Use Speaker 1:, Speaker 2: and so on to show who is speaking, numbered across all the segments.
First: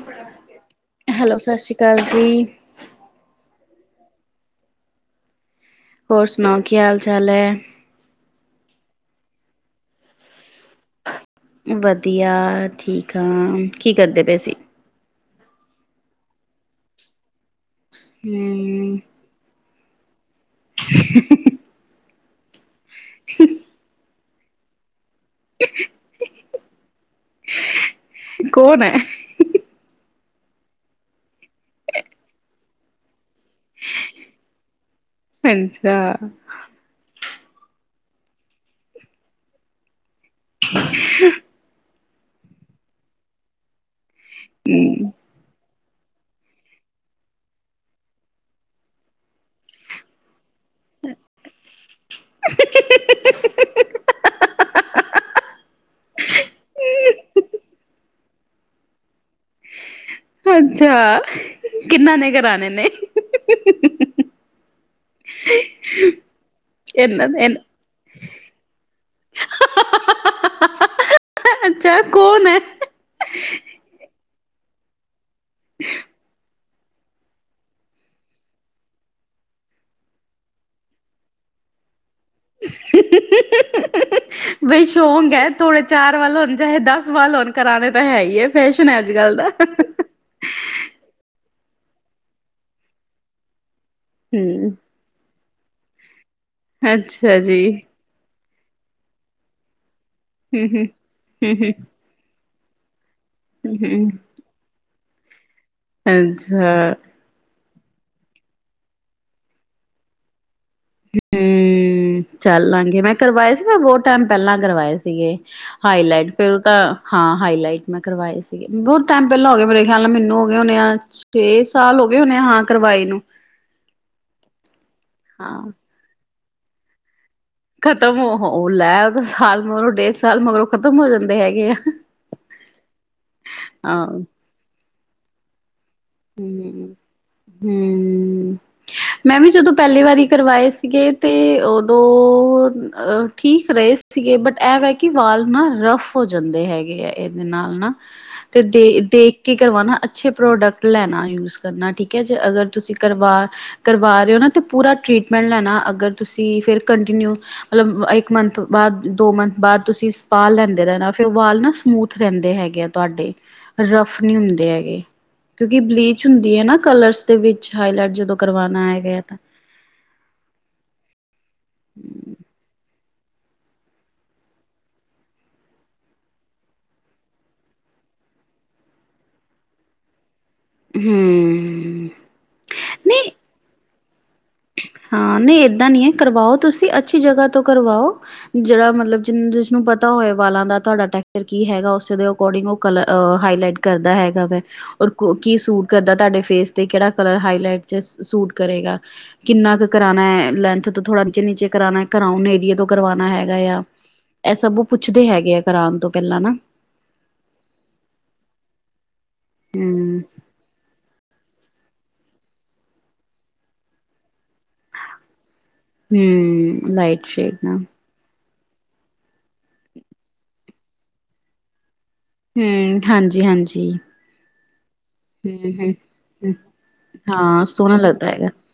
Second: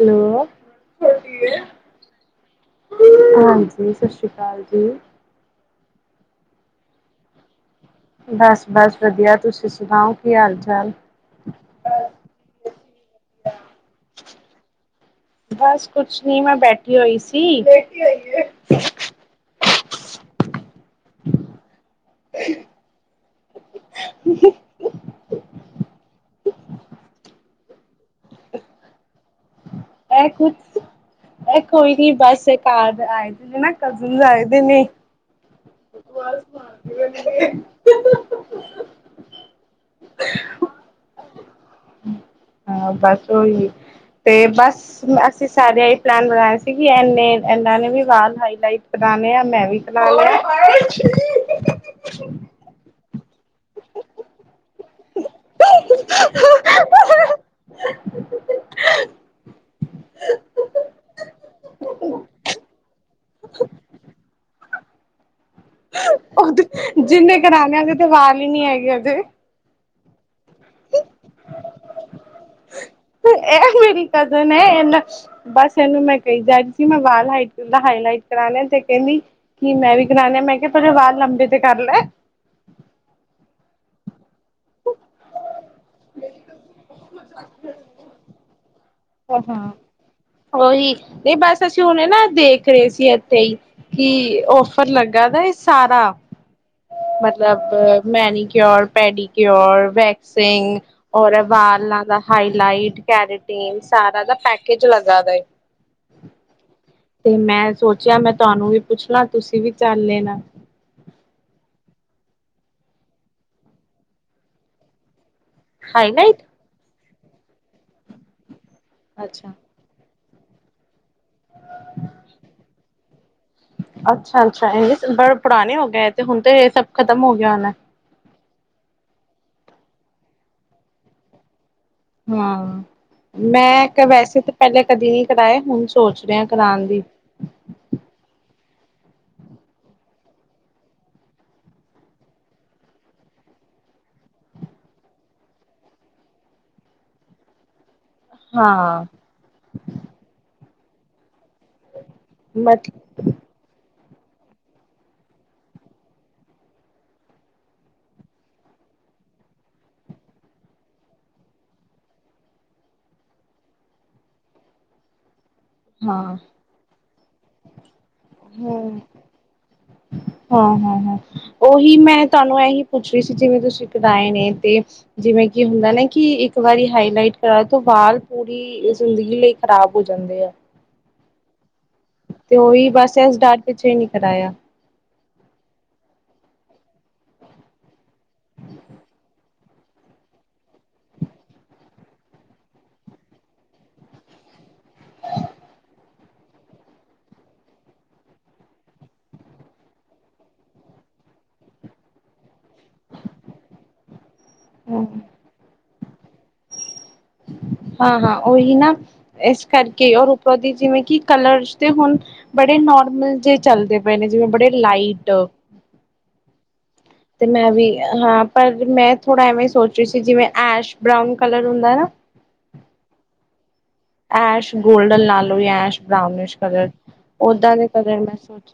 Speaker 1: Hello
Speaker 2: hello ਸਸ ਸ੍ਰੀ ਕਾਲ ਜੀ।
Speaker 1: ਹਾਂਜੀ ਸਸ ਸ਼੍ਰੀ ਕਾਲ ਜੀ।
Speaker 2: ਹੋਰ ਸੁਣਾਓ ਕੀ ਹਾਲ-ਚਾਲ ਐ?
Speaker 1: ਬੱਸ-ਬੱਸ ਵਧੀਆਂ ਤੁਸੀਂ ਸੁਨਾਓ ਕੀ ਹਾਲ-ਚਾਲ?
Speaker 2: ਵਧੀਆ ਠੀਕ ਆ ਕੀ ਕਰਦੇ ਪਏ ਸੀ?
Speaker 1: ਬਸ ਕੁਛ ਨੀ ਮੈਂ ਬੈਠੀ ਹੋਈ ਸੀ ਇਹ
Speaker 2: ਹੂੰ। [inaudible]
Speaker 1: [inaudible]
Speaker 2: [inaudible]
Speaker 1: [inaudible]
Speaker 2: ਕੋਨ ਐ।
Speaker 1: ਐ ਕੁਛ ਐ ਕੋਈ ਨੀਂ ਬਸ ਏ ਘਰ ਆਏ ਮੇਰੇ ਨ ਕਜਨਜ ਆਏ ਨੇ
Speaker 2: ਅੱਛਾ
Speaker 1: [unintelligible]
Speaker 2: [inaudible]
Speaker 1: ਹਾਂ ਬਸ ਓਈ ਤੇ ਬਸ [unintelligible] ਅਸੀਂ ਸਾਰੇ ਈ ਪਲੈਨ ਬਣਾਏ ਸੀ ਕੀ ਐਨੇ ਏਨਾਂ ਵੀ ਵਾਲ ਹਾਈਲਾਈਟ ਕਰਾਨੇ ਆ ਮੈਂ ਵੀ। [unintelligible]
Speaker 2: [inaudible]
Speaker 1: [inaudible]
Speaker 2: ਅੱਛਾ ਕਿੰਨਾ ਨੇ ਕਰਾਨੇ ਨੇ? [inaudible]
Speaker 1: ਓਦੇ
Speaker 2: ਇਹਨਾਂ
Speaker 1: ਜਿਨੇ
Speaker 2: ਇਨ
Speaker 1: ਕਰਾਨੇ ਐ ਓਦੇ ਤੇ ਵਾਲ ਈ ਨੀ ਹੈਗੇ ਜੇ।
Speaker 2: ਅੱਛਾ ਕੋਨ ਐ
Speaker 1: ਐ ਮੇਰੀ ਕਜ਼ਨ ਐ, ਏਨਾਂ ਬਸ ਏਨੂੰ ਮੈਂ ਕਈ ਜਾਰੀ ਕੇ ਮੈ ਵਾਲ ਹਾਈ ਦਾ ਹਾਈਲਾਈਟ ਕਰਾਨੇ ਐ ਤੇ ਕੈੰਦੀ ਕੀ ਮੈਂ ਵੀ ਕਰਾਨੇ ਐਂ ਮੈਂ ਕਿਆ ਪੈਲੇ ਵਾਲ ਲੰਬੇ ਤੇ ਕਰ ਲੈ।
Speaker 2: [inaudible] ਬਈ ਸ਼ੌਕ ਐ ਥੋੜੇ ਚਾਰ ਵਾਲ ਹੋਨ ਚਾਹੇ ਦਸ ਵਾਲ ਹੋਨ ਕਰਾਨੇ ਤਾਂ ਹੈ ਈ ਐ ਫੈਸ਼ਨ ਐ ਅੱਜ-ਕੱਲ ਦਾ।
Speaker 1: ਓਹੀ ਏ ਬਸ ਅਸੀਂ ਹੁਨੇ ਨਾ ਦੇਖ ਰਏ ਸੀ ਏਥੇ ਈ। ਕੀ
Speaker 2: ਹਮ
Speaker 1: ਔਫਰ ਲੱਗਾ ਦਾ ਏ ਸਾਰਾ?
Speaker 2: ਅੱਛਾ ਜੀ
Speaker 1: ਮਤਲਬ manicure, pedicure, wax
Speaker 2: ਹਮ
Speaker 1: ਸਿੰਗ
Speaker 2: ਹਮ
Speaker 1: ਔਰ ਏ
Speaker 2: ਹਮ
Speaker 1: ਵਾਲਾਂ ਦਾ ਹਾਈਲਾਈਟ,
Speaker 2: ਹਮ
Speaker 1: ਕੈਰੇਟੀਨ,
Speaker 2: ਹਮ
Speaker 1: ਸਾਰਾ ਦਾ ਪੈਕ ਕਿਜ ਲੱਗਾ ਦਾ ਏ।
Speaker 2: ਅੰਛਾ
Speaker 1: ਤੇ ਮੈਂ ਸੋਚੇਆ ਮੈਂ ਤੁਆਨੂੰ ਵੀ ਪੁੱਛ ਲਾਂ ਤੁਸੀਂ ਵੀ ਚੱਲ ਲੇਨਾ।
Speaker 2: ਹੂੰ, ਚੱਲ ਲਾਂਗੇ ਮੈਂ ਕਰਵਾਏ ਸੀ ਮੈਂ ਬਹੁ ਟੈਮ ਪੈਲਾਂ ਕਰਵਾਏ ਸੀਗੇ। ਹਾਈਲਾਈਟ ਫਿਰ ਓ ਤਾਂ ਹਾਂ ਹਾਈਲਾਈਟ ਮੈਂ ਕਰਵਾਏ ਸੀਗੇ ਬੋਤ ਟੈਮ
Speaker 1: ਅੱਛਾ
Speaker 2: ਪੈਲਾਂ ਹੋਗੇ ਮੇਰੇ ਖਿਆਲ ਨਾਲ ਮੈਨੂੰ ਹੋ ਗਏ ਹੋਨੇ ਆ, ਛੇ ਸਾਲ ਹੋ ਗਏ ਹੋਨੇ ਆ ਹਾਂ ਕਰਵਾਏ ਨੂੰ।
Speaker 1: ਅੱਛਾ-ਅੱਛਾ, ਏ [unintelligible] ਬੜਾ
Speaker 2: ਹਾਂ
Speaker 1: ਪੁਰਾਨੇ ਹੋ ਗਏ, ਤੇ ਹੁਨ ਤੇ ਏ ਸਬ ਖ਼ਤਮ ਹੋ ਗਿਆ ਹੋਨੈ।
Speaker 2: ਖਤਮ ਓਹੋ ਲੈ ਓ ਤਾਂ ਸਾਲ ਮਗਰੋਂ ਡੇਢ ਸਾਲ ਮਗਰੋਂ ਖ਼ਤਮ ਹੋ ਜਾਂਦੇ ਹੈਗੇ ਆ।
Speaker 1: ਹਾਂ, ਮੈਂ ਇੱਕ
Speaker 2: ਹਾਂ
Speaker 1: ਵੈਸੇ ਤੇ ਪੈਲੇ ਕਦੀ ਨੀ ਕਰਾਏ, ਹੁਨ ਸੋਚ ਰੇ ਆਂ ਕਰਾਨ
Speaker 2: ਹੂੰ,
Speaker 1: ਦੀ।
Speaker 2: ਹੂੰ
Speaker 1: [inaudible]
Speaker 2: ਮੈਂ ਵੀ ਜਦੋਂ ਪੈਲੀ ਵਾਰੀ ਕਰਵਾਏ ਸੀਗੇ, ਤੇ ਓਦੋਂ ਅ ਠੀਕ ਰਏ ਸ ਸੀਗੇ ਬਟ ਐ ਵੈ ਕੇ ਵਾਲ ਨਾ ਰਫ ਹੋ ਜਾਂਦੇ ਹੈਗੇ ਐ ਏਦੇ ਨਾਲ ਨਾ। ਤੇ ਦੇ
Speaker 1: ਹਾਂ,
Speaker 2: ਦੇਖ ਕੇ ਕਰਵਾਨਾ, ਅੱਛੇ ਪ੍ਰੋਡਕਟ ਲੈਨਾ ਯੂਜ ਕਰਨਾ ਠੀਕ ਐ, ਜੇ ਅਗਰ
Speaker 1: ਮਤ
Speaker 2: ਤੁਸੀਂ ਕਰਵਾ ਕਰਵਾ ਰਏ ਓ ਨਾ ਤੇ ਪੂਰਾ ਟਰੀਟਮੈਂਟ ਲੈਨਾ ਅਗਰ ਤੁਸੀਂ ਫਿਰ ਕੰਟੀਨਿਊ ਮਤਲਬ ਇੱਕ ਮੰਥ ਬਾਦ, ਦੋ ਮੰਥ ਬਾਦ, ਤੁਸੀਂ ਸਪਾ ਲੈਂਦੇ ਰੈਨਾ, ਫਿਰ ਵਾਲ ਨਾ ਸਮੂਥ ਰੈਂਦੇ ਹੈਗੇ ਆ। ਤੁਆਡੇ ਰਫ ਨੀ ਹੁੰਦੇ ਹੈਗੇ। ਕਿਓਂਕਿ ਬਲੀਚ
Speaker 1: ਹਾਂ।
Speaker 2: ਹੁੰਦੀ ਐ ਨਾਕਲਰਸ ਦੇ ਵਿੱਚ ਹਾਈਲਾਈਟ ਜਦੋਂ ਕਰਵਾਉਣਾ
Speaker 1: ਹੂੰ,
Speaker 2: ਹੈਗਾ ਤਾਂ
Speaker 1: ਹਾਂ-ਹਾਂ-ਹਾਂ, ਓਹੀ ਮੈਂ ਤਾਨੂੰ ਐਹੀ ਪੁੱਛ ਰਈ ਸੀਗੀ ਜਿਵੇਂ ਤੁਸੀਂ ਕਰਾਏ ਨੇ ਤੇ ਜਿਵੇਂ ਕੇ ਹੁੰਦਾ ਨਾ ਕੇ ਇੱਕ ਵਾਰੀ ਹਾਈਲਾਈਟ ਕਰਾਏ ਤੋ ਵਾਲ ਪੂਰੀ ਏ ਜ਼ਿੰਦਗੀ ਲਈ ਖ਼ਰਾਬ ਹੋ ਜਾਂਦੇ ਐ।
Speaker 2: ਹੂੰ
Speaker 1: ਤੇ ਓਈ ਬਸ
Speaker 2: ਨਹੀਂ
Speaker 1: ਏਸ ਡਰ ਪਿੱਛੇ ਈ ਨਈਂ ਕਰਾਏਆ।
Speaker 2: ਹਾਂ ਨਈ ਏਦਾਂ ਨਈਂ ਐ ਕਰਵਾਓ ਤੁਸੀਂ ਅੱਛੀ ਜਗਾਂ ਤੋਂ ਕਰਵਾਓ। ਜੇੜਾ ਮਤਲਬ ਜਿਨ ਜਿਸਨੂੰ ਪਤਾ ਹੋਏ ਵਾਲਾਂ ਦਾ ਤੁਆਡਾ ਟੈਕਚਰ ਕੀ ਹੈਗਾ ਓਸੇ ਦੇਓਂ ਅਕੋਡਿੰਗ ਓ ਕਲ ਹਾਈਲਾਈਟ ਕਰਦਾ ਹੈਗਾ ਵੈ। ਓਰ ਕੋ ਕੀ ਸੂਟ ਕਰਦਾ ਤੁਹਾਡੇ ਫੇਸ ਤੇ ਕੇੜਾ ਕਲਰ ਹਾਈਲਾਈਟ ਚ ਸੂਟ ਕਰੇਗਾ। ਕਿੰਨਾ ਕ ਕਰਾਨਾ ਐ ਲੈਂਥ ਤੋਂ ਥੋੜਾ ਨੀਚੇ-ਨੀਚੇ ਕਰਾਨਾ ਕਰਾਉਨ ਏਰੀਏ ਤੋਂ ਕਰਵਾਨਾ ਹੈਗਾ ਯਾ। ਐ ਸਬ
Speaker 1: ਹੂੰ।
Speaker 2: ਪੁੱਛਦੇ ਹੈਗੇ ਐ ਕਰਾਨ ਤੋਂ ਪੈਲਾਂ ਨਾ।
Speaker 1: ਹਾਂ-ਹਾਂ ਓਹੀ ਨਾ ਏਸ ਕਰਕੇ
Speaker 2: ਹੂੰ
Speaker 1: ਔਰ ਉੱਪਰੋਂ ਦੀ ਜਿਵੇਂ ਕੀ ਕਲਰਸ ਤੇ ਹੁਨ ਬੜੇ ਨੋਰਮਲ ਜੇ ਚਲਦੇ ਪਏ ਨੇ ਜਿਵੇਂ ਬੜੇ ਲਾਈਟ।
Speaker 2: ਹੂੰ, ਲਾਈਟ
Speaker 1: ਤੇ
Speaker 2: ਸ਼ੇਡ
Speaker 1: ਮੈਂ
Speaker 2: ਨਾ
Speaker 1: ਵੀ ਹਾਂ, ਪਰ ਮੈਂ ਥੋੜ੍ਹਾ ਐਵੇਂ ਸੋਚ ਰਹੀ ਸੀ, ਜਿਵੇਂ ਐਸ਼ ਬਰਾਊਨ ਕਲਰ ਹੁੰਦਾ ਨਾ।
Speaker 2: ਹਮ, ਹਾਂਜੀ-ਹਾਂਜੀ।
Speaker 1: ਐਸ਼ ਗੋਲਡਨ ਲਾ ਲਓ ਯਾਂ ਐਸ਼
Speaker 2: ਹੂੰ
Speaker 1: ਬਰਾਊਨਿਸ਼ ਕਲਰ, ਓਦਾਂ ਦੇ ਕਲਰ ਮੈਂ ਸੋਚ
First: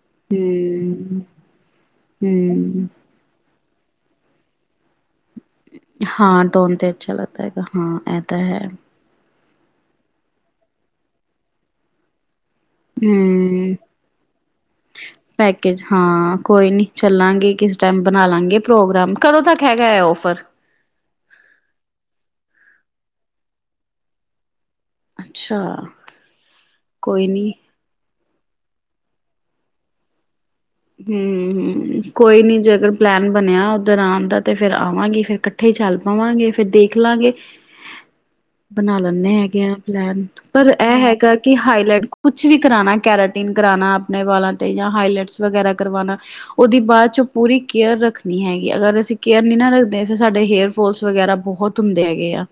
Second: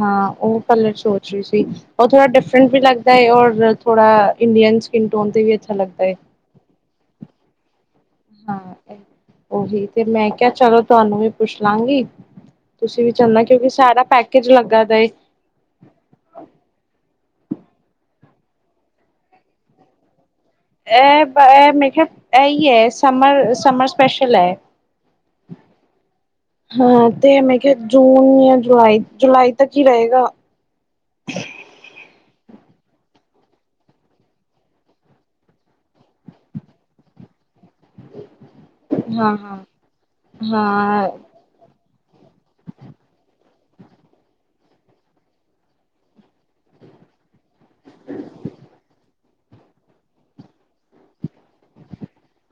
Speaker 1: ਹਾਂ, ਉਹ ਕਲਰ ਸੋਚ ਰਹੀ ਸੀ, ਉਹ ਥੋੜਾ ਡਿਫਰੈਂਟ ਵੀ ਲੱਗ ਨਹੀਂ, ਔਰ ਥੋੜਾ ਇੰਡੀਅਨ 'ਚ- ਸਕਿਨ ਟੋਨ ਤੇ ਵੀ, ਅ
Speaker 2: ਹਾਂ, ਟੋਨ ਤੇ ਅੱਛਾ ਲੱਗਦਾ ਹੈਗਾ, ਹਾਂ। ਇਹ ਤਾਂ ਹੈ
Speaker 1: ਹਾਂ, ਓਹੀ ਤੇ ਮੈਂ ਕਿਹਾ, ਚਲੋ ਤੁਹਾਨੂੰ ਵੀ ਪੁੱਛ ਲਾਂਗੀ। ਤੁਸੀਂ ਵੀ ਚਾਲਣਾ, ਕਿਉਂਕਿ
Speaker 2: ਹੂੰ
Speaker 1: ਸਾਰਾ ਪੈਕੇਜ ਲੱਗਾ ਦਾ ਏ।
Speaker 2: ਪੈਕੇਜ ਹਾਂ, ਕੋਈ ਨੀਂ ਚੱਲਾਂਗੇ ਕਿਸ ਟਾਈਮ, ਬਣਾ ਲਾਂਗੇ ਪ੍ਰੋਗਰਾਮ, ਕਦੋਂ ਤੱਕ ਹੈਗਾ ਹੈ ਔਫਰ?
Speaker 1: ਇਹ, ਇਹ ਮੇਰੇ ਖਿਆਲ ਇਹੀ ਹੈ, ਸਮਰ-ਸਮਰ ਸਪੈਸ਼ਲ ਹੈ।
Speaker 2: ਅੱਛਾ
Speaker 1: ਹਾਂ,
Speaker 2: ਕੋਈ
Speaker 1: ਤੇ
Speaker 2: ਨੀ
Speaker 1: ਮੈਂ ਕਿਹਾ ਜੂਨ ਜਾਂ ਜੁਲਾਈ, ਜੁਲਾਈ ਤੱਕ ਹੀ ਰਹੇਗਾ।
Speaker 2: ਹਮ ਹਮ, ਕੋਈ ਨੀ ਜੇ ਅਗਰ ਪਲੈਨ ਬਣਿਆ, ਉੱਧਰ ਆਉਣ ਦਾ ਤੇ ਫੇਿਰ ਆਵਾਂਗੀ ਫਿਰ ਇੱਕਠੇ ਚੱਲ ਪਾਵਾਂਗੇ, ਫੇਿਰ ਦੇਖ ਲਾਂਗੇ ਬਣਾ ਲੈਂਦੇ
Speaker 1: ਹਾਂ ਹਾਂ
Speaker 2: ਹੈਗੇ ਆ ਪਲੈਨ, ਪਰ ਇਹ
Speaker 1: ਹਾਂ
Speaker 2: ਹੈਗਾ ਕਿ ਹਾਈਲਾਈਟ ਕੁਛ ਵੀ ਕਰਾਉਣਾ, ਕੈਰਾਟੀਨ ਕਰਾਉਣਾ ਆਪਣੇ ਵਾਲਾਂ ਤੇ, ਜਾਂ ਹਾਈਲਾਈਟਸ ਵਗੈਰਾ ਕਰਵਾਉਣਾ ਉਹਦੀ ਬਾਅਦ 'ਚੋਂ ਪੂਰੀ ਕੇਅਰ ਰੱਖਣੀ ਹੈਗੀ, ਅਗਰ ਅਸੀਂ ਕੇਅਰ ਨੀ ਨਾ ਰੱਖਦੇ, ਫਿਰ ਸਾਡੇ ਹੇਅਰ ਫਾਲਸ ਵਗੈਰਾ ਬਹੁਤ ਧੁੰਮਦੇ ਹੈਗੇ ਆ।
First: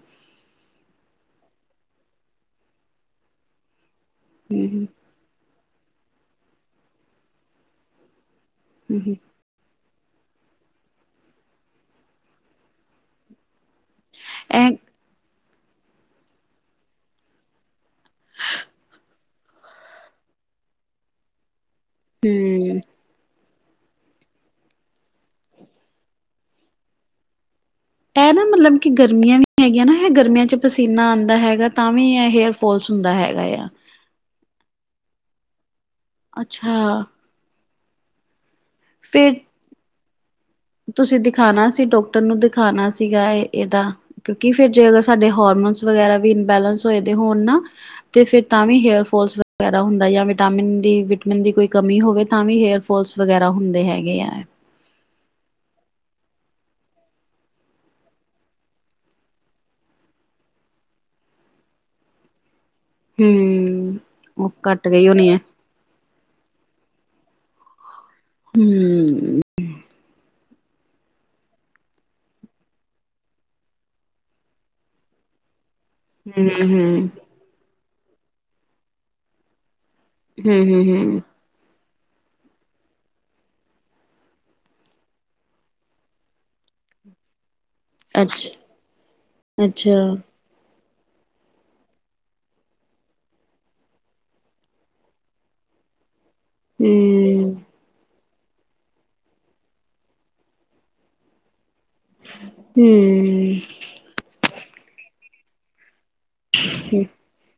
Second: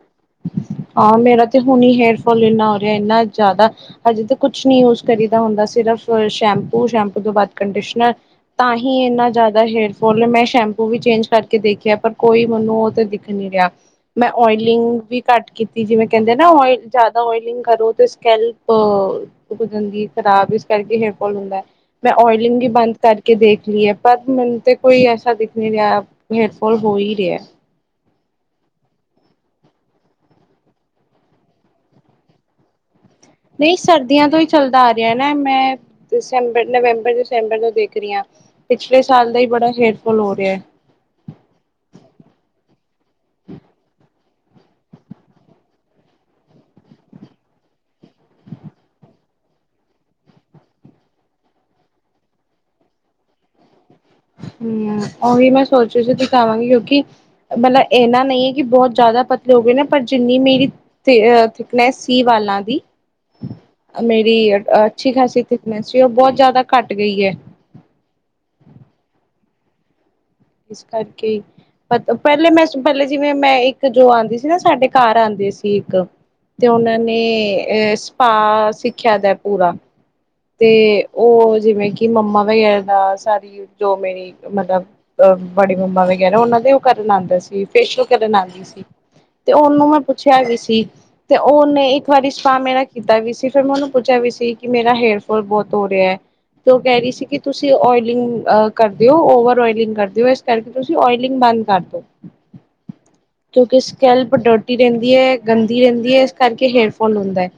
Speaker 1: ਹਾਂ, ਮੇਰਾ ਤੇ ਹੁਣੇ ਹੇਅਰ ਫੋਲ ਇੰਨਾ ਹੋ ਰਿਹਾ ਇਨਾ ਜ਼ਿਆਦਾ, ਹਜੇ ਤਾਂ ਕੁਛ ਨੀ
Speaker 2: ਹੂੰ
Speaker 1: ਯੂਜ਼ ਕਰੀਦਾ ਹੁੰਦਾ। ਸਿਰਫ ਸ਼ੈਂਪੂ, ਸ਼ੈਂਪੂ ਤੋਂ ਬਾਅਦ ਕੰਡੀਸ਼ਨਰ, ਤਾਂ ਹੀ
Speaker 2: ਹੂੰ
Speaker 1: ਇੰਨਾ ਜ਼ਿਆਦਾ ਹੇਯਰ ਫਾਲ ਏ। ਮੈਂ ਸ਼ੈਂਪੂ ਵੀ ਚੇਂਜ ਕਰਕੇ ਦੇਖਿਆ, ਪਰ ਕੋਈ ਮੈਨੂੰ ਉਹ ਤਾਂ ਦਿਖ ਨੀ ਰਿਹਾ। ਮੈਂ
Speaker 2: ਇਹ
Speaker 1: ਓਇਲਿੰਗ ਵੀ ਘੱਟ ਕੀਤੀ, ਜਿਵੇਂ ਕਹਿੰਦੇ ਨਾ ਓਇਲ ਜ਼ਿਆਦਾ ਓਇਲਿੰਗ ਕਰੋ ਤੇ ਸਕੈਲਪ ੱਸਕਿਨ ਹੋ ਜਾਂਦੀ ਖਰਾਬ, ਇਸ ਕਰਕੇ ਹੇਅਰਫੋਲ ਹੁੰਦਾ ਹੈ। ਮੈਂ ਓਇਲਿੰਗ ਵੀ
Speaker 2: ਹੂੰ
Speaker 1: ਬੰਦ ਕਰਕੇ ਦੇਖ ਲਈਏ, ਪਰ ਮੈਨੂੰ ਤੇ ਕੋਈ ਐਸਾ ਦਿਖ ਨਹੀਂ ਰਿਹਾ, ਹੇਡਫੋਲ ਹੋ ਹੀ ਰਿਹਾ।
Speaker 2: ਇਹ ਨਾ ਮਤਲਬ ਕਿ, ਗਰਮੀਆਂ ਵੀ ਹੈਗੀਆਂ ਨਾ, ਇਹ ਗਰਮੀਆਂ 'ਚ ਪਸੀਨਾ ਆਉਂਦਾ ਹੈਗਾ, ਤਾਂ ਵੀ ਇਹ ਹੇਅਰ ਫੋਲਸ ਹੁੰਦਾ ਹੈਗਾ। ਆ
Speaker 1: ਨਹੀਂ ਸਰਦੀਆਂ ਤੋਂ ਹੀ ਚੱਲਦਾ ਆ ਰਿਹਾ ਨਾ, ਮੈਂ ਦਸੰਬਰ-
Speaker 2: ਅੱਛਾ
Speaker 1: ਨਵੰਬਰ ਦੇਖ ਰਹੀ ਹਾਂ। ਪਿਛਲੇ ਸਾਲ
Speaker 2: ਫੇਰ
Speaker 1: ਦਾ ਹੀ, ਬੜਾ ਹੇਅਰਫੋਲ ਹੋ ਰਿਹਾ ਹੈ।
Speaker 2: ਤੁਸੀਂ ਦਿਖਾਉਣਾ ਸੀ ਡਾਕਟਰ ਨੂੰ, ਦਿਖਾਉਣਾ ਸੀਗਾ ਇਹ ਇਹਦਾ ਕਿਉਂਕਿ ਫਿਰ ਜੇ, ਅਗਰ ਸਾਡੇ ਹਰਮੋਨਸ ਵਗੈਰਾ ਵੀ ਇਨਬੈਲੈਂਸ ਹੋਏ ਦੇ ਹੋਣ ਨਾ ਤੇ ਫਿਰ, ਤਾਂ ਵੀ ਹੇਅਰ ਫੋਲਸ ਵਗੈਰਾ ਹੁੰਦਾ ਜਾਂ ਵਿਟਾਮਿਨ ਦੀ, ਵਿਟਮਿਨ ਦੀ ਕੋਈ ਕਮੀ ਹੋਵੇ, ਤਾਂ ਵੀ ਹੇਅਰ ਫ ਫੋਲਸ ਵਗੈਰਾ ਹੁੰਦੇ ਹੈਗੇ ਹੈ।
Speaker 1: ਹਮ, ਉਹੀ ਮੈਂ ਸੋਚ ਰੀ ਸੀ ਦਿਖਾਵਾਂਗੀ ਕਿਉਂਕਿ ਮਤਲਬ ਇੰਨਾ ਨਹੀਂ ਹੈ, ਕਿ ਬਹੁਤ ਜ਼ਿਆਦਾ ਪਤਲੇ ਹੋ ਗਏ ਨੇ ਪਰ ਜਿੰਨੀ ਮੇਰੀ ਥ ਥਿਕਨੈਸ ਸੀ ਵਾਲਾਂ ਦੀ,
Speaker 2: ਹੂੰ
Speaker 1: ਮੇਰੀ
Speaker 2: ਉਹ ਘੱਟ ਗਈ
Speaker 1: ਅੱਛੀ
Speaker 2: ਹੋਣੀ ਹੈ
Speaker 1: ਖਾਸੀ ਥਿ ਕਨੈਸ ਸੀ, ਉਹ ਬਹੁਤ ਜਿਆਦਾ ਘੱਟ ਗਈ ਹੈ।
Speaker 2: ਹਮ। ਹਮ।
Speaker 1: ਇਸ ਕਰਕੇ ਪਹਿਲੇ ਮੈਂ ਪਹਿਲੇ ਜਿਵੇਂ, ਮੈਂ ਇੱਕ ਜੋ ਆਉਂਦੀ ਸੀ ਨਾ ਸਾਡੇ ਘਰ ਆਉਂਦੇ ਸੀ ਇੱਕ
Speaker 2: ਹੂੰ
Speaker 1: ਤੇ ਉਹਨਾਂ ਨੇ
Speaker 2: ਹੂੰ
Speaker 1: ਅਹ, ਸਪਾਅ ਸਿੱਖਿਆ ਦਾ ਪੂਰਾ
Speaker 2: ਹੂੰ
Speaker 1: ਤੇ
Speaker 2: ਹੂੰ
Speaker 1: ਉਹ ਜਿਵੇਂ ਕਿ, ਮੰਮਾ ਵਗੈਰਾ ਦਾ ਸਾਰੀ ਜੋ ਮੇਰੀ ਮਤਲਬ, ਅਹ ਬੜੀ ਮੰਮਾ ਵਗੈਰਾ ਉਹਨਾਂ ਦੇ ਉਹ ਕਰਨ ਆਉਂਦਾ ਸੀ। ਫੇਸ਼ੀਲ ਕਰਨ
Speaker 2: ਅੱਛਾ
Speaker 1: ਆਂਦੀ ਸੀ, ਤੇ ਉਹਨੂੰ ਮੈਂ
Speaker 2: ਅੱਛਾ
Speaker 1: ਪੁੱਛਿਆ ਵੀ ਸੀ ਤੇ ਉਨੇ ਇੱਕ ਵਾਰੀ ਸਪਾ ਮੇਰਾ ਕੀਤਾ ਵੀ ਸੀ ਫਿਰ ਮੈਂ ਉਨੂੰ ਪੁੱਛਿਆ ਵੀ ਸੀ ਕਿ ਮੇਰਾ ਹੇਅਰ ਬਹੁਤ ਹੋ ਰਿਹਾ ਆ ਤੇ ਓ
Speaker 2: ਹੂੰ
Speaker 1: ਕਹਿ ਰਹੀ ਸੀ ਕਿ ਤੁਸੀਂ ਓਇਲਿੰਗ ਅ ਕਰਦੇਓ ਓਵਰ ਓਇਲਿੰਗ ਕਰਦੇ ਹੋ ਇਸ ਕਰਕੇ ਤੁਸੀਂ ਓਇਲਿੰਗ ਬੰਦ ਕਰ ਦਿਓ
Speaker 2: ਹੂੰ।
Speaker 1: ਕੈਲਪ ਡੋਟੀ ਰਹਿੰਦੀ ਆ ਗੰਦੀ ਰਹਿੰਦੀ ਆ ਕਰਕੇ ਹੇਅਰਫੋਲ ਹੁੰਦਾ ਆ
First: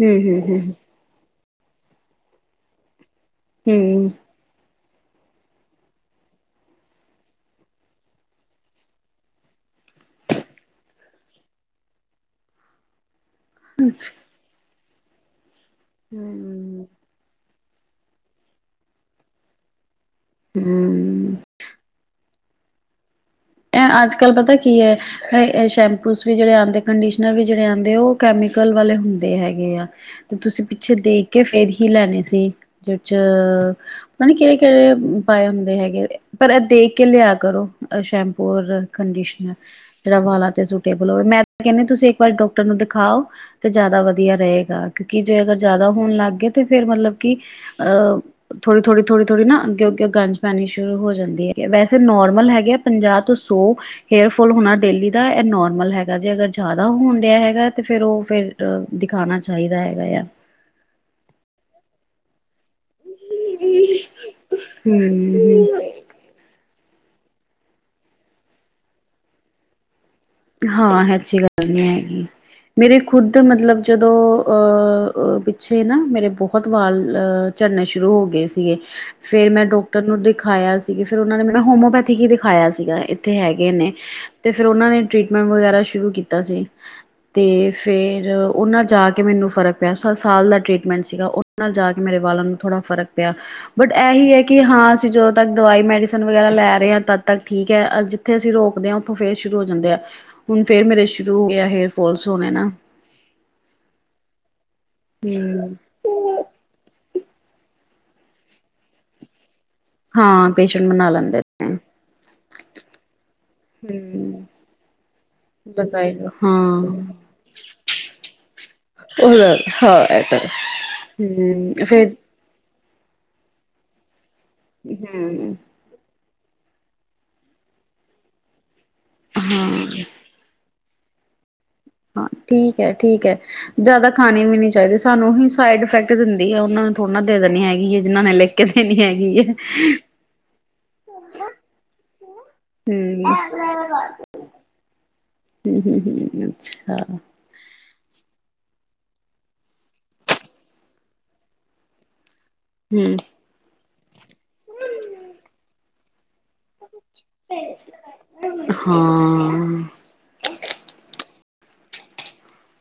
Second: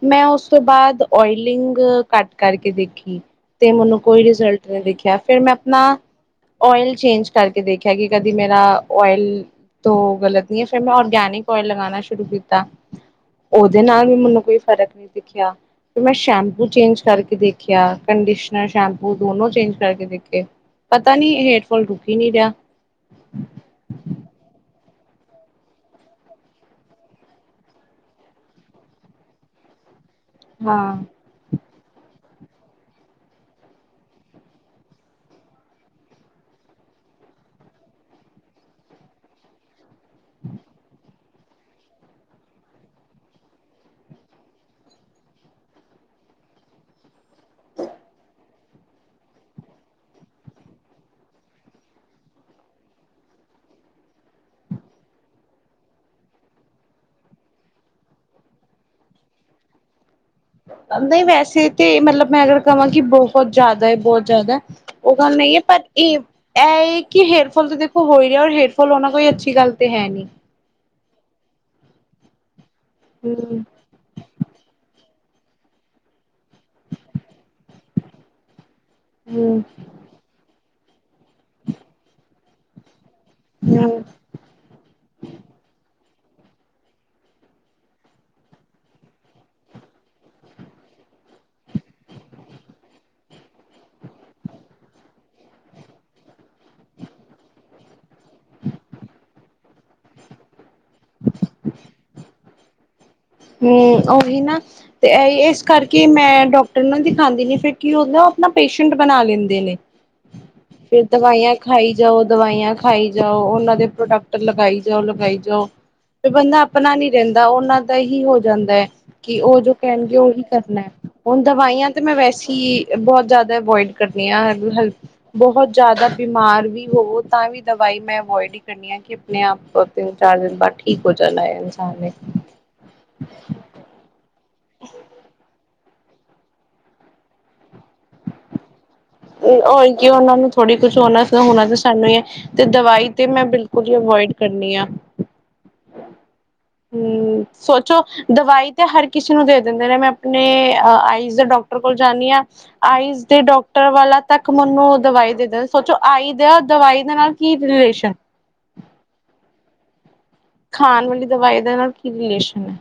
Speaker 2: ਹੂੰ
Speaker 1: ਮੈਂ ਉਸ ਤੋਂ
Speaker 2: ਹੂੰ
Speaker 1: ਬਾਦ ਓਇਲਿੰਗ ਘੱਟ ਕਰਕੇ ਦੇਖੀ ਤੇ ਮੈਨੂੰ
Speaker 2: ਹੂੰ
Speaker 1: ਕੋਈ ਰਿਜ਼ਲਟ ਨਾ ਦੇਖਿਆ ਫੇਰ ਮੈਂ ਆਪਣਾ ਓਇਲ ਚੇਂਜ ਕਰਕੇ ਦੇਖਿਆ ਕਿ ਕਦੀ ਮੇਰਾ ਓਇਲ ਤੋ ਗ਼ਲਤ ਨਈ ਆ ਫਿਰ ਮੈਂ ਔਰਗੈਨਿਕ ਓਇਲ ਲਗਾਨਾ ਸ਼ੁਰੂ ਕੀਤਾ ਉਦੇ ਨਾਲ ਵੀ ਮੈਨੂੰ ਕੋਈ ਫਰਕ ਨੀ ਦਿਖਿਆ ਫੇਰ ਮੈਂ ਸ਼ੈਂਪੂ
Speaker 2: ਹੂੰ
Speaker 1: ਚੇਂਜ ਦੇਖਿਆ ਕੰਡੀਸ਼ਨਰ ਸ਼ੈਂਪੂ ਦੋਨੋ ਚੇਂਜ ਕਰਕੇ ਦੇਖੇ ਪਤਾ ਨੀ
Speaker 2: ਹੂੰ
Speaker 1: ਫੇਰ ਹੇਅਰਫੋਲ ਰੁਕ ਹੀ ਨੀ ਰਿਹਾ
Speaker 2: ਐ ਅੱਜ-ਕੱਲ ਪਤਾ ਕੀ ਆ ਐ ਸ਼ੈਂਪੂਸ ਵੀ ਜਿਹੜੇ ਆਂਦੇ ਕੰਡੀਸ਼ਨਰ ਵੀ ਜਿਹੜੇ ਆਂਦੇ ਆ ਓ ਕੈਮੀਕਲ ਵਾਲੇ ਹੁੰਦੇ ਹੈਗੇ ਆ। ਤੇ ਤੁਸੀਂ ਪਿੱਛੇ
Speaker 1: ਹਾਂ।
Speaker 2: ਦੇਖ ਕੇ ਫੇਰ ਹੀ ਲੈਣੇ ਸੀ ਜੀ 'ਚ ਪਤਾ ਨੀ ਕਿਹੜੇ-ਕਿਹੜੇ ਪਾਏ ਹੁੰਦੇ ਹੈਗੇ। ਪਰ ਐ ਦੇਖ ਕੇ ਲਿਆ ਕਰੋ। ਸ਼ੈਂਪੂ ਔਰ ਕੰਡੀ‌ਸ਼ਨਰ। ਜਿਹੜਾ ਵਾਲਾਂ ਤੇ ਸੂਟੇਬਲ ਹੋਵੇ। ਮੈਂ ਕਹਿਣੀ ਆ ਤੁਸੀਂ ਇੱਕ ਵਾਰੀ ਡਾਕਟਰ ਨੂੰ ਦਿਖਾਓ। ਤੇ ਜ਼ਿਆਦਾ ਵਧੀਆ ਰਹੇਗਾ। ਕਿਉਂਕਿ ਜੇ ਅਗਰ ਜ਼ਿਆਦਾ ਹੋਣ ਲੱਗ ਗਏ ਤਾਂ ਫਿਰ ਮਤਲਬ ਕਿ ਅਹ ਥੋੜੀ-ਥੋੜੀ, ਥੋੜੀ-ਥੋੜੀ ਨਾ ਅੱਗੋ-ਅੱਗੋ ਗੰਜ ਪੈਣੀ ਸ਼ੁਰੂ ਹੋ ਜਾਂਦੀ ਆ ਹੈਗੀ ਆ ਨੋਰਮਲ ਹੈਗੇ ਆ ਪੰਜਾਹ ਤੋ ਸੋ ਹੇਅਰ ਫੋਲ ਹੋਣਾ ਡੇਲੀ ਦਾ ਐ ਨੋਰਮਲ ਹੈਗਾ ਜੇ ਅਗਰ ਜ਼ਿਆਦਾ ਹੋਣ ਡੇਆ ਹੈਗਾ ਤੇ ਫਿਰ, ਓ ਫਿਰ ਬਟ ਦਿਖਾਣਾ ਚਾਈਦਾ ਹੈਗਾ ਆ।
Speaker 1: ਅਬੀ ਵੈਸੇ ਤੇ ਮਤਲਬ ਮੈਂ ਅਗਰ ਕਹਾਂ ਕਿ ਬਹੁ ਬਹੁਤ ਜ਼ਿਆਦਾ ਆ, ਬਹੁਤ ਜ਼ਿਆਦਾ, ਓ ਗੱਲ ਨਈ ਆ।
Speaker 2: ਹੂੰ
Speaker 1: ਪਰ ਏ, ਐਹ ਕਿ ਹੇਅਰਫੋਲ ਤਾਂ ਦੇਖੋ ਹੋ ਹੀ ਰਿਹਾ ਔਰ ਹੇਅਰਫੋਲ ਹੋਨਾ ਕੋਈ ਅੱਛੀ ਗੱਲ ਤੇ ਹੈਂ ਨੀ
Speaker 2: ਹਾਂ, ਐ ਅੱਛੀ ਗੱਲ ਨੀ ਹੈਗੀ। ਮੇਰੇ ਖੁਦ
Speaker 1: ਹਮ
Speaker 2: ਮਤਲਬ ਜਦੋਂ ਅਹ ਪਿੱਛੇ ਨਾ ਮੇਰੇ ਬਹੁਤ ਵਾਲ ਅ ਝਰਨੇ ਸ਼ੁਰੂ ਹੋ ਗਏ ਸੀਗੇ। ਫੇਰ
Speaker 1: ਹਮ
Speaker 2: ਮੈਂ ਡਾਕਟਰ ਨੂੰ ਦਿਖਾਇਆ ਸੀਗੀ, ਫ਼ਿਰ ਉਨਾਂ ਨੇ ਮੈਨੂੰ ਨਾ ਹੋਮਓਪੈਥੀਕ ਦਿਖਾਇਆ ਸੀਗਾ। ਏਥੇ ਹੈਗੇ ਨੇ
Speaker 1: ਹਮ
Speaker 2: ਤੇ ਫਿਰ ਉਨਾਂ ਨੇ ਟ੍ਰੀਟਮੈਂਟ ਵਗੈਰਾ ਸ਼ੁਰੂ ਕੀਤਾ ਸੀ। ਤੇ ਫਿਰ ਉਨਾਂ ਜਾ ਕੇ ਮੈਨੂੰ ਫਰਕ ਪਿਆ ਸ--ਸਾਲ ਦਾ ਟਰੀਟਮੈਂਟ ਸੀਗਾ ਓ ਨਾਲ ਜਾ ਕੇ ਮੇਰੇ ਵਾਲਾਂ ਨੂੰ ਥੋੜ੍ਹਾ ਫਰਕ ਪਿਆ। ਬਟ ਇਹੀ ਆ ਕਿ ਹਾਂ, ਅਸੀਂ ਜਦੋਂ ਤੱਕ ਦਵਾਈ ਮੈਡੀਸਨ ਵਗੈਰਾ ਲੈ ਰਹੇ ਆ, ਤਦ ਤੱਕ ਠੀਕ ਆ ਅ ਜਿੱਥੇ ਅਸੀਂ ਰੋਕਦੇ ਆ ਉੱਥੋਂ ਫੇਰ ਸ਼ੁਰੂ ਹੋ ਜਾਂਦੇ ਆ ਹੁਣ ਫੇਰ ਮੇਰੇ ਸ਼ੁਰੂ ਹੋ ਗਿਆ ਹੇਅਰ ਫੋਲਸ ਹੋਣੇ ਨਾ
Speaker 1: ਹੂੰ ਉਹੀ ਨਾ ਤੇ ਇਸ
Speaker 2: ਹੂੰ,
Speaker 1: ਕਰਕੇ ਕਿ ਮੈਂ ਡਾਕਟਰ ਨੂੰ ਦਿਖਾਦੀ ਨੀ ਫਿਰ ਕੀ ਓ ਆਪਣਾ ਪੇਸ਼ੈਂਟ ਬਣਾ ਲੈਂਦੇ ਨੇ
Speaker 2: ਹਾਂ ਪੇਸ਼ੈਂਟ
Speaker 1: ਫੇਰ,
Speaker 2: ਬਣਾ ਲੈਂਦੇ
Speaker 1: ਦਵਾਈਆਂ ਖਾਈ ਜਾਓ, ਦਵਾਈਆਂ ਖਾਈ ਜਾਓ। ਉਨਾਂ ਦੇ
Speaker 2: ਹਮ
Speaker 1: ਪ੍ਰੋਡਕਟ ਲਗਾਈ ਜਾਓ, ਲਗਾਈ ਜਾਓ
Speaker 2: ਬਕਾਇਦਾ
Speaker 1: ਵੀ
Speaker 2: ਹਾਂ
Speaker 1: ਬੰਦਾ ਆਪਣਾ ਨੀ ਰਹਿੰਦਾ ਉਨਾਂ ਦਾ ਹੀ ਹੋ ਜਾਂਦਾ ਆ ਕਿ
Speaker 2: ਉਹਦਾ
Speaker 1: ਓ ਜੋ
Speaker 2: ਹਾਂ
Speaker 1: ਕਹਿਣਗੇ
Speaker 2: ਇਹ ਤਾਂ
Speaker 1: ਉਹੀ ਕਰਨਾ ਆ। ਹੁਣ
Speaker 2: ਹਮ
Speaker 1: ਦਵਾਈਆਂ ਤੇ
Speaker 2: ਫੇਰ
Speaker 1: ਮੈਂ ਵੈਸੇ ਹੀ ਬਹੁਤ ਜ਼ਿਆਦਾ ਅਵੋਇਡ ਕਰਦੀ ਆ
Speaker 2: ਹਮ
Speaker 1: ਬਹੁਤ ਜ਼ਿਆਦਾ ਬਿਮਾਰ ਵੀ ਹੋਵੋ ਤਾਂ ਵੀ ਦਵਾਈ ਮੈਂ ਅਵੋਇਡ ਹੀ ਕਰਨੀ ਆ ਕਿ ਆਪਣੇ
Speaker 2: ਹਾਂ
Speaker 1: ਆਪਤੇ ਚਾਰਜਨ ਬਾਦ ਠੀ ਕ ਹੋ ਜਾਣ ਆ ਇਨਸਾਨ ਨੇ
Speaker 2: ਹਾਂ ਠੀਕ ਆ, ਠੀਕ ਆ। ਜਿਆਦਾ ਖਾਣੀ ਵੀ ਨੀ ਚਾਈਦੀ, ਸਾਨੂੰ ਹੀ ਸਾਈਡ ਇਫੈਕਟ ਦਿੰਦੀ ਆ‌। ਉਨਾਂ ਨੂੰ ਥੋੜਾ ਨਾ ਦੇ ਦੇਣੀ ਹੈਗੀ ਆ, ਜਿਨਾਂ ਨੇ ਲਿਖ ਕੇ ਦੇਣੀ ਹੈਗੀ ਆ
Speaker 1: ਥੋੜੀ ਕੁਛ ਹੋਣਾ ਹੋਣਾ ਤਾਂ ਸਾਨੂੰ ਹੀ ਆ ਤੇ ਦਵਾਈ ਤੇ ਮੈਂ ਬਿਲਕੁਲ ਹੀ ਅਵੋਇਡ ਕਰਨੀ ਆ‌।
Speaker 2: ਹੂੰ-ਹੂੰ-ਹੂੰ ਅੱਛਾ।
Speaker 1: ਹਮ ਸੋਚੋ ਦਵਾਈ ਤਾਂ ਹਰ ਕਿਸੇ ਨੂੰ ਦੇ ਦਿੰਦੇ ਨੇ ਮੈਂ ਆਪਣੇ ਅ ਆਈਜ਼ ਦੇ ਡੋਕਟਰ ਕੋਲ ਜਾਂਨੀ ਆ ਆਈਜ਼ ਦੇ ਡੋਕਟਰ ਵਾਲਾ ਤੱਕ ਮੈਨੂੰ ਦਵਾਈ ਦੇ ਦਿੰ ਸੋਚੋ ਆਈ ਦਾ ਦਵਾਈ ਦੇ ਨਾਲ ਕੀ ਰਿਲੇਸ਼ਨ।
Speaker 2: ਹਾਂ।
Speaker 1: ਖਾਣ ਵਾਲੀ ਦਵਾਈ ਦੇ ਨਾਲ ਕੀ ਰਿਲੇਸ਼ਨ।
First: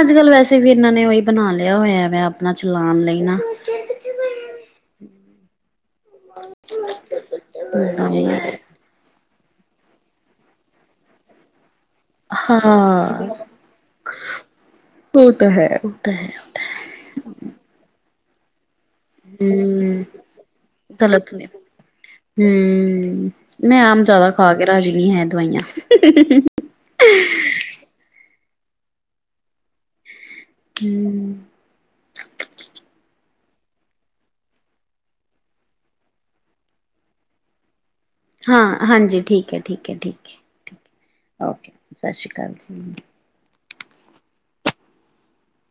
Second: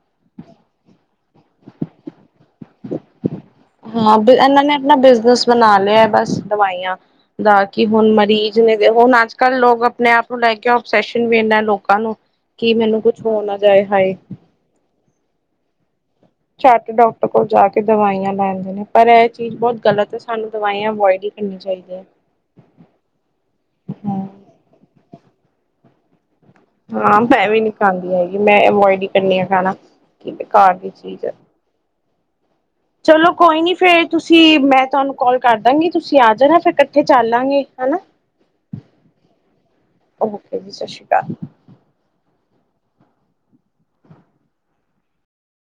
Speaker 2: ਅੱਜ-ਕੱਲ ਵੈਸੇ ਵੀ ਇਨਾਂ ਨੇ ਓਹੀ ਬਣਾ ਲਿਆ ਹੋਇਆ ਵਾ ਆਪਣਾ ਚਲਾਨ ਲਈ ਨਾ।
Speaker 1: ਹਾਂ ਏਨਾਂ ਨੇ ਆਪਣਾ ਬਿਜਨਸ ਬਣਾ ਲਿਆ ਬਸ ਦਵਾਈਆਂ ਦਾ ਕੀ ਹੁਣ ਮਰੀਜ਼ ਨੇ ਹੁਣ ਅੱਜ-ਕੱਲ੍ਹ ਲੋਕ ਆਪਣੇ ਆਪ ਨੂੰ ਲੈ ਕੇ ਆਪਸੈਸ਼ਨ ਵੀ ਇਨਾ ਲੋਕਾਂ ਨੂੰ ਕੀ ਮੈਨੂੰ ਕੁਛ
Speaker 2: ਹਾਂ
Speaker 1: ਹੋ ਨਾ ਜਾਏ ਹਾਏ।
Speaker 2: ਓ ਤਾਂ ਹੈ ਓ ਤਾਂ ਹੈ।
Speaker 1: ਝੱਟ ਡਾਕਟਰ ਕੋਲ ਜਾ ਕੇ ਦਵਾਈਆਂ ਲੈਂਦੇ ਨੇ। ਪਰ ਐ ਚੀਜ਼ ਬੋਤ
Speaker 2: ਹਮ
Speaker 1: ਗਲਤ ਐਸਾਨੂੰ ਦਵਾਈਆਂ ਅਵੋਇਡ ਈ ਕਰਨੀਆਂ ਚਾਈਦੇ।
Speaker 2: ਹੂੰ ਮੈਂ ਆਮ ਜਾਦਾ ਖਾ ਕੇ ਰਾਜੀ ਨੀ ਹੈ ਦਵਾਈਆਂ।
Speaker 1: ਹਾਂ ਮੈਂ ਵੀ ਨੀ ਖਾਂਦੀ ਹੈਗੀ ਮੈਂ ਅਵੋਇਡ ਈ ਕਰਨੀ ਆ ਖਾਣਾ ਕੀ ਘਰ ਦੀ ਚੀਜ਼
Speaker 2: ਹਮ
Speaker 1: ਚਲੋ ਕੋਈ ਨੀ ਫੇਰ ਤੁਸੀਂ ਮੈਂ ਤੁਹਾਨੂੰ ਕੋਲ ਕਰ ਦਾਂਗੀ। ਤੁਸੀਂ ਆ ਜਾਣਾ ਫਿਰ ਇਕੱਠੇ ਚੱਲਾਂਗੇ ਹਨਾ।
Speaker 2: ਹਾਂ ਹਾਂਜੀ ਠੀਕ ਐ, ਠੀਕ ਐ, ਠੀਕ ਐ,
Speaker 1: ਓਕੇ ਜੀ ਸਤਿ ਸ਼੍ਰੀ ਅਕਾਲ।
Speaker 2: ਠੀਕ ਐ ਓਕੇ ਸਸ ਸ਼੍ਰੀ ਕਾਲ ਜੀ।